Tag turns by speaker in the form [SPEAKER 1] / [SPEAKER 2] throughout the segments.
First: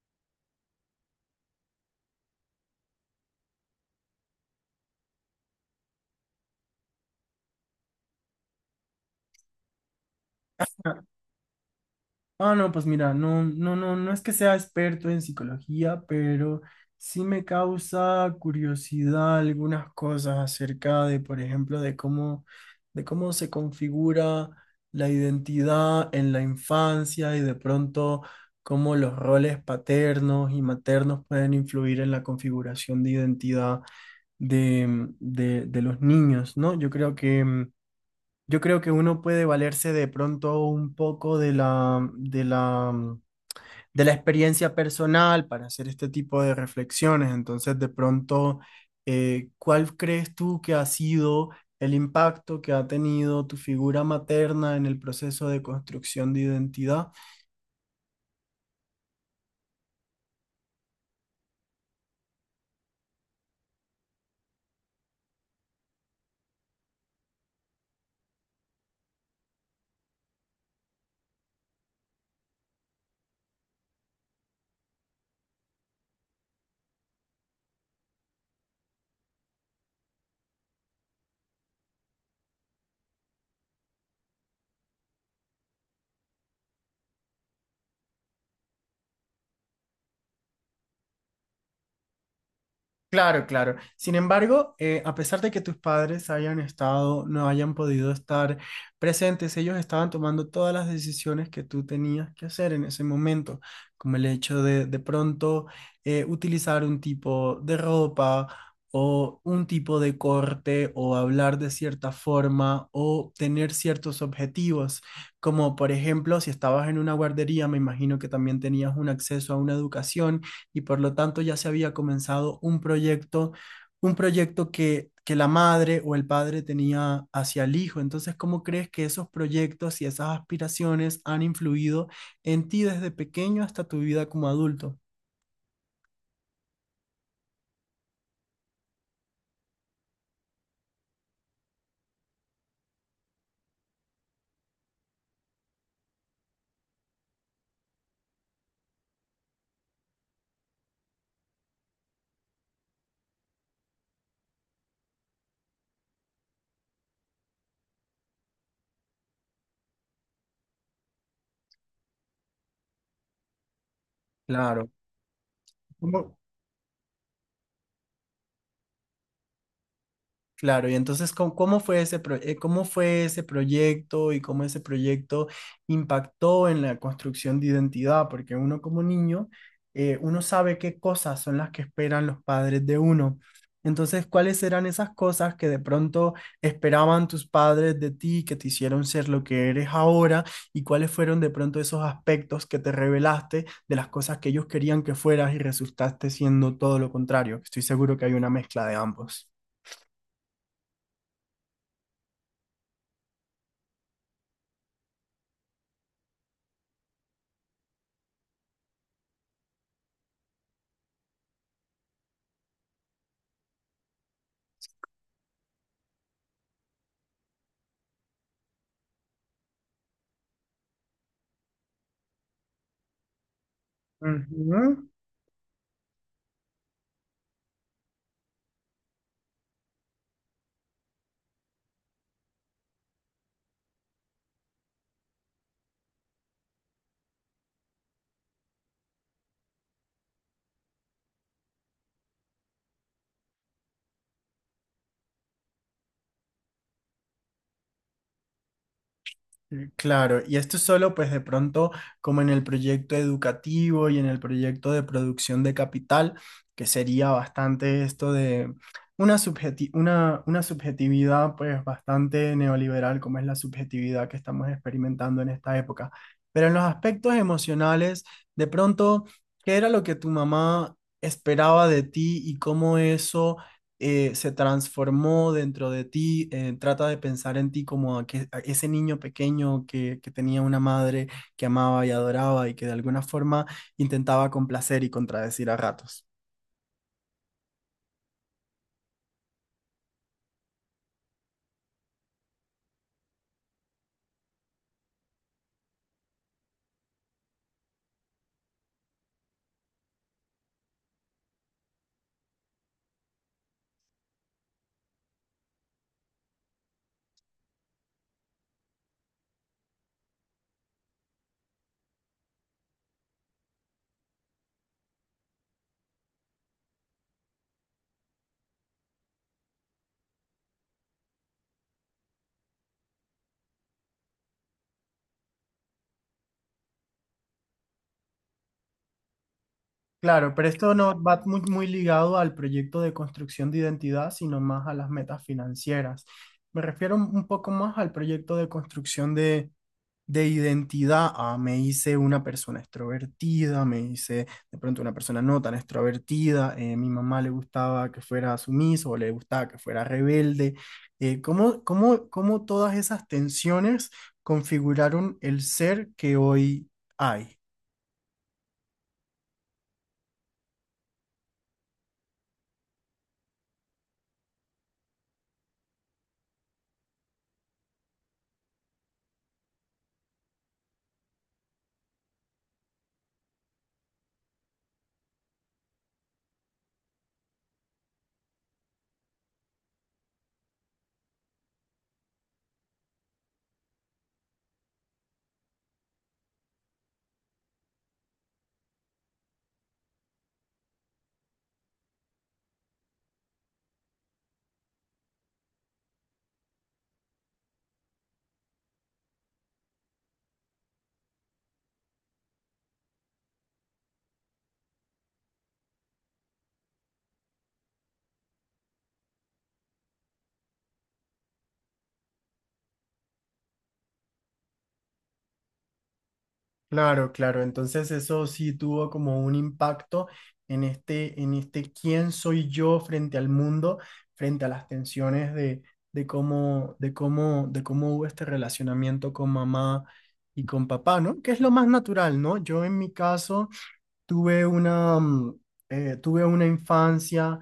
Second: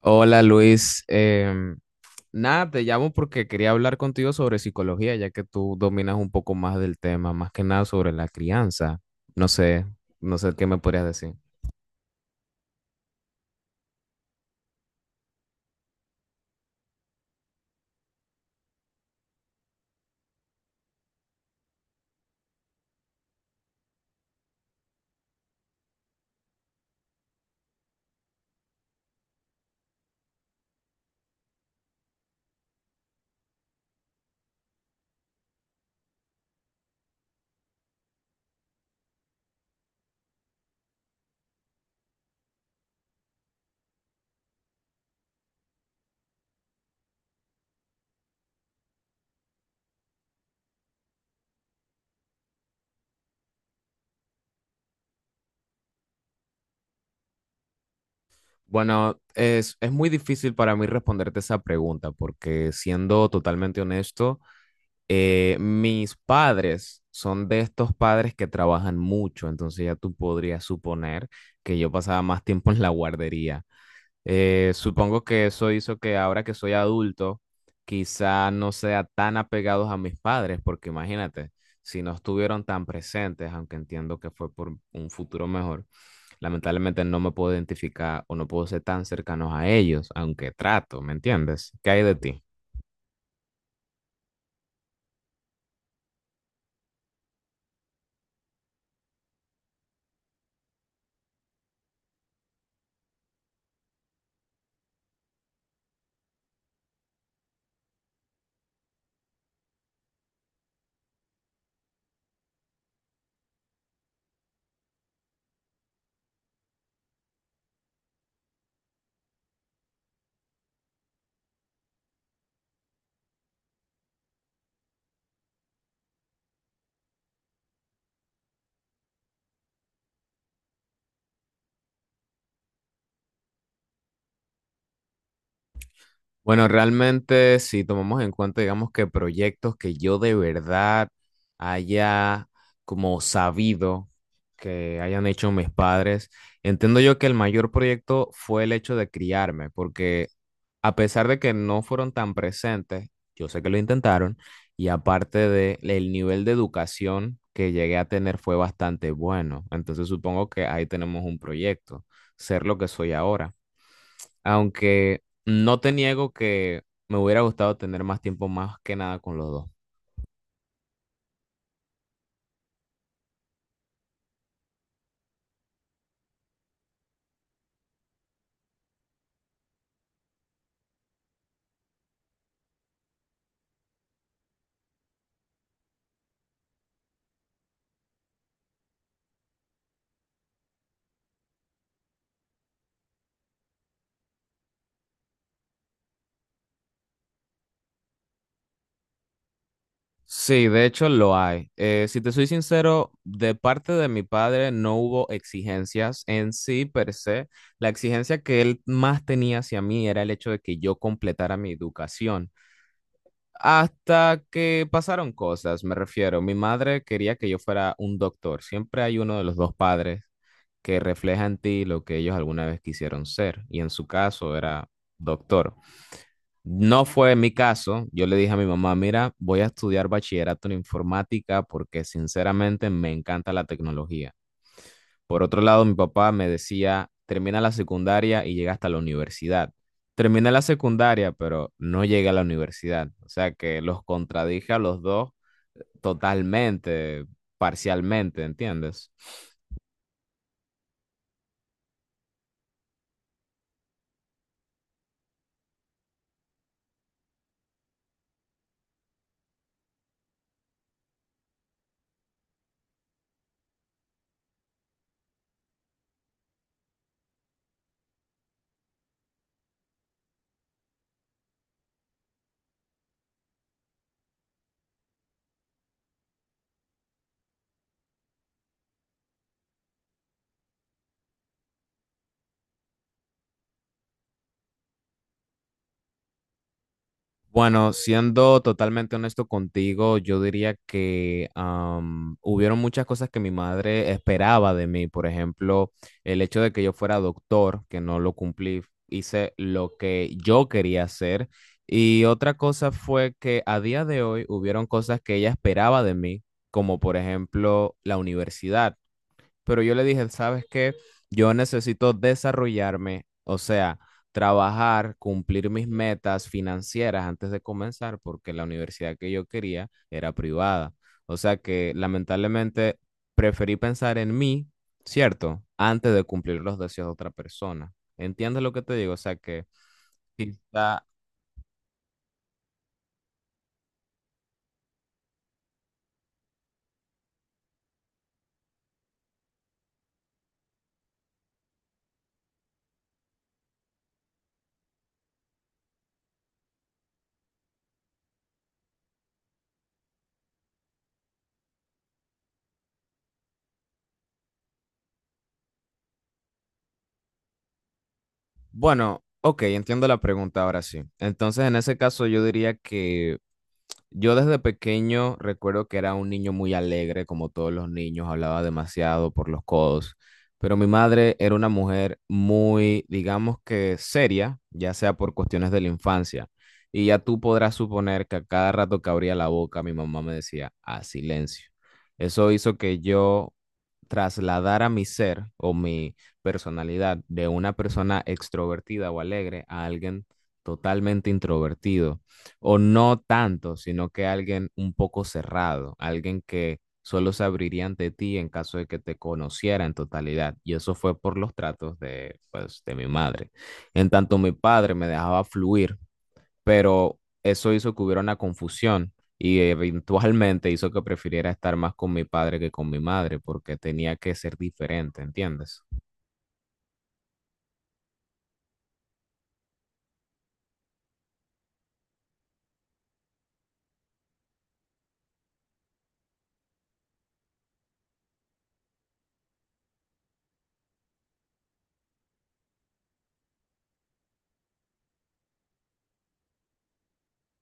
[SPEAKER 1] Hola Luis, nada, te llamo porque quería hablar contigo sobre psicología, ya que tú dominas un poco más del tema, más que nada sobre la crianza. No sé, no sé qué me podrías decir.
[SPEAKER 2] Ah, no, pues mira, no es que sea experto en psicología, pero sí me causa curiosidad algunas cosas acerca de, por ejemplo, de cómo se configura la identidad en la infancia y de pronto cómo los roles paternos y maternos pueden influir en la configuración de identidad de los niños, ¿no? Yo creo que yo creo que uno puede valerse de pronto un poco de la, de la experiencia personal para hacer este tipo de reflexiones. Entonces, de pronto, ¿cuál crees tú que ha sido el impacto que ha tenido tu figura materna en el proceso de construcción de identidad?
[SPEAKER 1] Bueno, es muy difícil para mí responderte esa pregunta, porque siendo totalmente honesto, mis padres son de estos padres que trabajan mucho, entonces ya tú podrías suponer que yo pasaba más tiempo en la guardería. Supongo que eso hizo que ahora que soy adulto, quizá no sea tan apegados a mis padres, porque imagínate, si no estuvieron tan presentes, aunque entiendo que fue por un futuro mejor, lamentablemente no me puedo identificar o no puedo ser tan cercanos a ellos, aunque trato, ¿me entiendes? ¿Qué hay de ti?
[SPEAKER 2] Claro, claro. Sin embargo, a pesar de que tus padres hayan estado, no hayan podido estar presentes, ellos estaban tomando todas las decisiones que tú tenías que hacer en ese momento, como el hecho de pronto utilizar un tipo de ropa o un tipo de corte o hablar de cierta forma o tener ciertos objetivos, como por ejemplo, si estabas en una guardería, me imagino que también tenías un acceso a una educación y por lo tanto ya se había comenzado un proyecto que la madre o el padre tenía hacia el hijo. Entonces, ¿cómo crees que esos proyectos y esas aspiraciones han influido en ti desde pequeño hasta tu vida como adulto?
[SPEAKER 1] Bueno, realmente si tomamos en cuenta, digamos que proyectos que yo de verdad haya como sabido que hayan hecho mis padres, entiendo yo que el mayor proyecto fue el hecho de criarme, porque a pesar de que no fueron tan presentes, yo sé que lo intentaron, y aparte de el nivel de educación que llegué a tener fue bastante bueno, entonces supongo que ahí tenemos un proyecto, ser lo que soy ahora
[SPEAKER 2] Claro.
[SPEAKER 1] aunque no te niego
[SPEAKER 2] ¿Cómo?
[SPEAKER 1] que me hubiera gustado tener más tiempo más que nada con los dos.
[SPEAKER 2] Claro, y entonces, ¿cómo, cómo fue ese cómo fue ese proyecto y cómo ese proyecto impactó en la construcción de identidad? Porque uno como niño, uno sabe qué cosas son las que esperan los padres de uno. Entonces, ¿cuáles eran esas cosas que de pronto esperaban tus padres de ti, que te hicieron ser lo que eres ahora? ¿Y cuáles fueron de pronto esos aspectos que te revelaste de las cosas que ellos querían que fueras y resultaste siendo todo lo contrario? Estoy seguro que hay una mezcla de ambos.
[SPEAKER 1] Sí, de hecho lo hay. Si te soy sincero, de parte de mi padre no hubo exigencias en sí per se. La exigencia que él más tenía hacia mí era el hecho de que yo completara mi educación. Hasta que pasaron cosas, me refiero. Mi madre quería que yo fuera un doctor. Siempre hay uno de los dos padres que refleja en ti lo que ellos alguna vez quisieron ser, y en su caso era
[SPEAKER 2] Ujú.
[SPEAKER 1] doctor. No fue mi caso, yo le dije a mi mamá, mira, voy a estudiar bachillerato en informática porque sinceramente me encanta la tecnología. Por otro lado, mi papá me decía, termina la secundaria y llega hasta la universidad. Terminé la secundaria, pero no llegué a la universidad. O sea que los contradije a los dos totalmente, parcialmente, ¿entiendes?
[SPEAKER 2] Claro, y esto es solo pues de pronto como en el proyecto educativo y en el proyecto de producción de capital, que sería bastante esto de una subjetividad pues bastante neoliberal como es la subjetividad que estamos experimentando en esta época. Pero en los aspectos emocionales, de pronto, ¿qué era lo que tu mamá esperaba de ti y cómo eso se transformó dentro de ti? Trata de pensar en ti como a que, a ese niño pequeño que tenía una madre que amaba y adoraba y que de alguna forma intentaba complacer y contradecir a ratos.
[SPEAKER 1] Bueno, siendo totalmente honesto contigo, yo diría que hubieron muchas cosas que mi madre esperaba de mí. Por ejemplo, el hecho de que yo fuera doctor, que no lo cumplí, hice lo que yo quería hacer. Y otra cosa fue que a día de hoy hubieron cosas que ella esperaba de mí, como por ejemplo la universidad, pero yo le dije, ¿sabes qué? Yo necesito desarrollarme, o sea, trabajar, cumplir mis metas financieras antes de comenzar, porque la universidad que yo quería era privada. O sea que lamentablemente preferí pensar en mí, ¿cierto? Antes de cumplir los deseos de otra persona. ¿Entiendes lo que te digo? O sea que
[SPEAKER 2] Claro, pero esto
[SPEAKER 1] quizá,
[SPEAKER 2] no va muy, muy ligado al proyecto de construcción de identidad, sino más a las metas financieras. Me refiero un poco más al proyecto de construcción de identidad. Ah, me hice una persona extrovertida, me hice de pronto una persona no tan extrovertida, mi mamá le gustaba que fuera sumiso o le gustaba que fuera rebelde. ¿Cómo todas esas tensiones configuraron el ser que hoy hay?
[SPEAKER 1] bueno, ok, entiendo la pregunta ahora sí. Entonces, en ese caso, yo diría que yo desde pequeño recuerdo que era un niño muy alegre, como todos los niños, hablaba demasiado por los codos, pero mi madre era una mujer muy, digamos que seria, ya sea por cuestiones de la infancia. Y ya tú podrás suponer que a cada rato que abría la boca, mi mamá me decía, a silencio. Eso hizo que yo trasladara mi ser o mi personalidad de una persona extrovertida o alegre a alguien totalmente introvertido o no tanto, sino que alguien un poco cerrado, alguien que solo se abriría ante ti en caso de que te conociera en totalidad. Y eso fue por los tratos de, pues, de mi madre. En tanto, mi padre me dejaba fluir, pero eso hizo que hubiera una confusión y eventualmente hizo que prefiriera estar más con mi padre que con mi madre porque tenía que ser diferente, ¿entiendes?
[SPEAKER 2] Claro, claro. Entonces eso sí tuvo como un impacto en este quién soy yo frente al mundo, frente a las tensiones de, de cómo hubo este relacionamiento con mamá y con papá, ¿no? Que es lo más natural, ¿no? Yo en mi caso tuve una, tuve una infancia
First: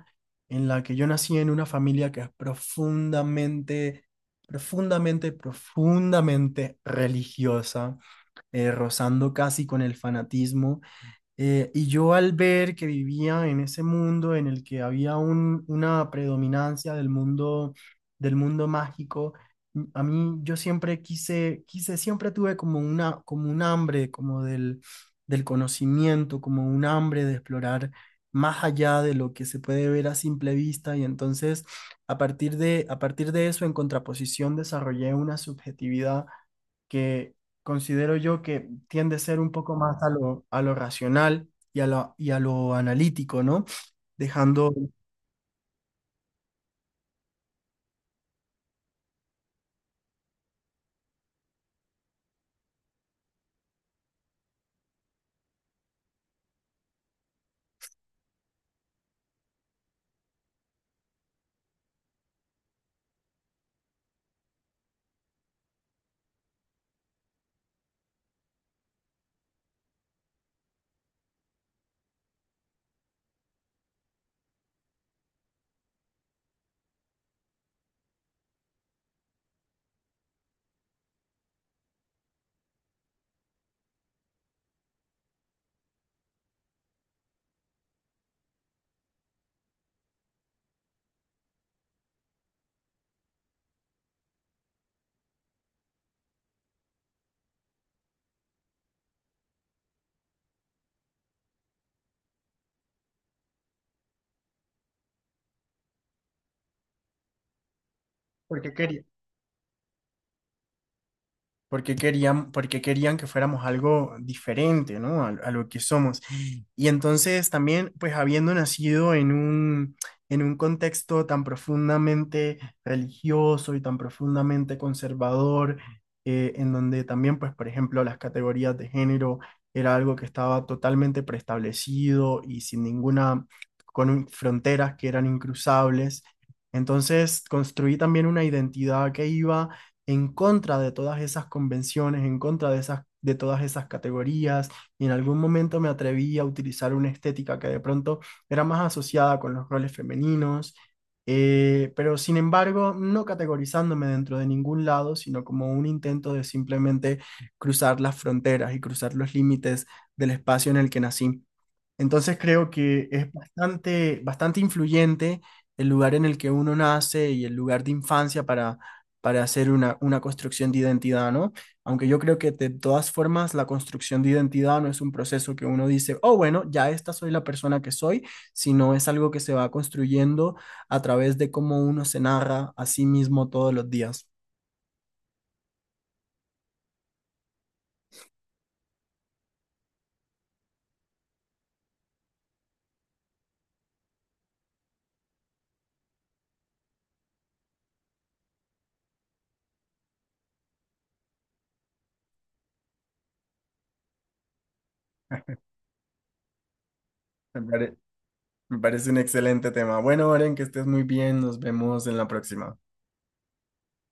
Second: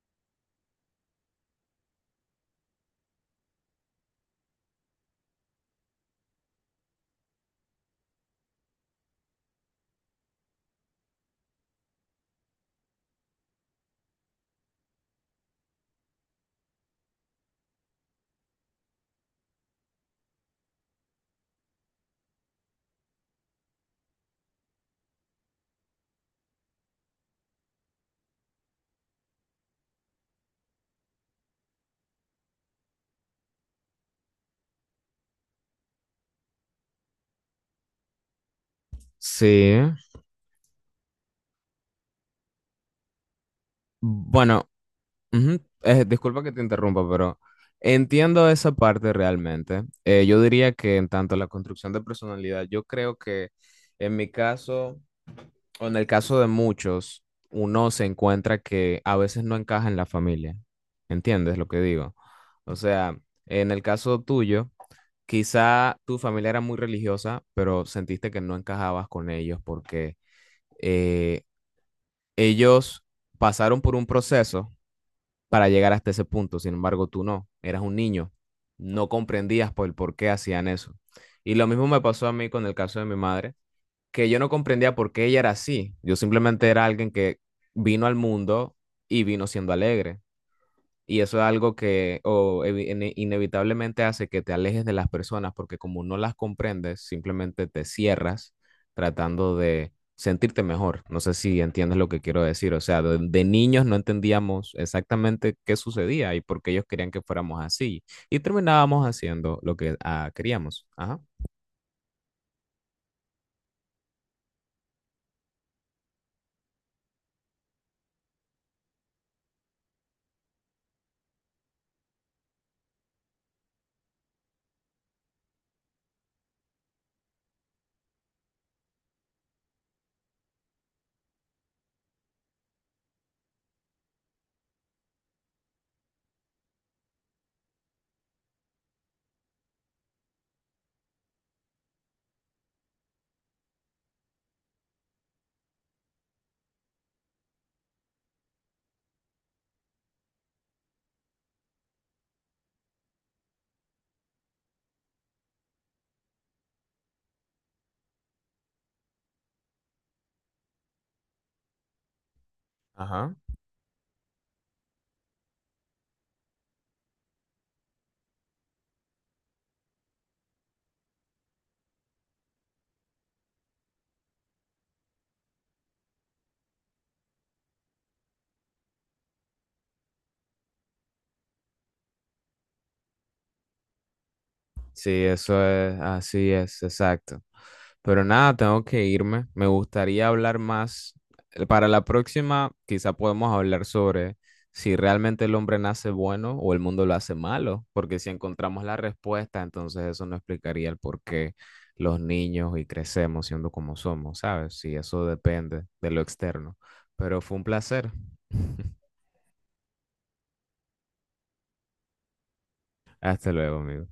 [SPEAKER 2] en la que yo nací en una familia que es profundamente, profundamente religiosa, rozando casi con el fanatismo. Y yo al ver que vivía en ese mundo en el que había una predominancia del mundo mágico, a mí yo siempre siempre tuve como una, como un hambre, como del, del conocimiento, como un hambre de explorar más allá de lo que se puede ver a simple vista. Y entonces, a partir de eso, en contraposición, desarrollé una subjetividad que, considero yo que tiende a ser un
[SPEAKER 1] Sí.
[SPEAKER 2] poco más a lo racional y a lo analítico, ¿no?
[SPEAKER 1] Bueno,
[SPEAKER 2] Dejando...
[SPEAKER 1] ujú. Disculpa que te interrumpa, pero entiendo esa parte realmente. Yo diría que en tanto la construcción de personalidad, yo creo que en mi caso, o en el caso de muchos, uno se encuentra que a veces no encaja en la familia. ¿Entiendes lo que digo? O sea, en el caso tuyo, quizá tu familia era muy religiosa, pero sentiste que no encajabas con ellos porque eh, ellos pasaron por un proceso para llegar hasta ese punto. Sin embargo, tú no, eras un niño, no comprendías por el por qué hacían eso. Y lo mismo me pasó a mí con el caso de mi madre, que yo no comprendía por qué ella era así. Yo simplemente era alguien que vino al mundo y vino siendo alegre. Y eso es algo que inevitablemente hace que te alejes de las personas porque como no las comprendes, simplemente te cierras tratando de sentirte mejor. No sé si entiendes lo que quiero decir. O sea, de niños no entendíamos exactamente qué sucedía y por qué ellos querían que fuéramos así. Y
[SPEAKER 2] Porque quería,
[SPEAKER 1] terminábamos haciendo lo que queríamos. Ajá.
[SPEAKER 2] porque querían que fuéramos algo diferente, ¿no? A lo que somos. Y entonces también, pues habiendo nacido en un contexto tan profundamente religioso y tan profundamente conservador, en donde también, pues, por ejemplo, las categorías de género era algo que estaba totalmente preestablecido y sin ninguna, con fronteras que eran incruzables. Entonces construí también una identidad que iba en contra de todas esas convenciones, en contra de esas, de todas esas categorías, y en algún momento me atreví a utilizar una estética que de pronto era más asociada con los roles femeninos, pero sin embargo, no categorizándome dentro de ningún lado, sino como un intento de simplemente cruzar las fronteras y cruzar los límites del espacio en el que nací. Entonces creo que es
[SPEAKER 1] Ajá.
[SPEAKER 2] bastante, bastante influyente el lugar en el que uno nace y el lugar de infancia para hacer una construcción de identidad, ¿no? Aunque yo creo que de todas formas la construcción de identidad no es un proceso que uno dice, oh, bueno, ya esta soy la persona que soy, sino es algo que se va construyendo a través de cómo uno se narra a sí mismo todos los días.
[SPEAKER 1] Sí, eso es, así es, exacto. Pero nada, tengo que irme. Me gustaría hablar más. Para la próxima, quizá podemos hablar sobre si realmente el hombre nace bueno o el mundo lo hace malo, porque si encontramos la respuesta, entonces eso no explicaría el por qué los niños y crecemos siendo como somos, ¿sabes? Si eso depende de lo externo. Pero fue
[SPEAKER 2] Me
[SPEAKER 1] un
[SPEAKER 2] pare-
[SPEAKER 1] placer.
[SPEAKER 2] me parece un excelente tema. Bueno, Oren, que estés muy bien. Nos vemos en la próxima.
[SPEAKER 1] Hasta luego, amigo.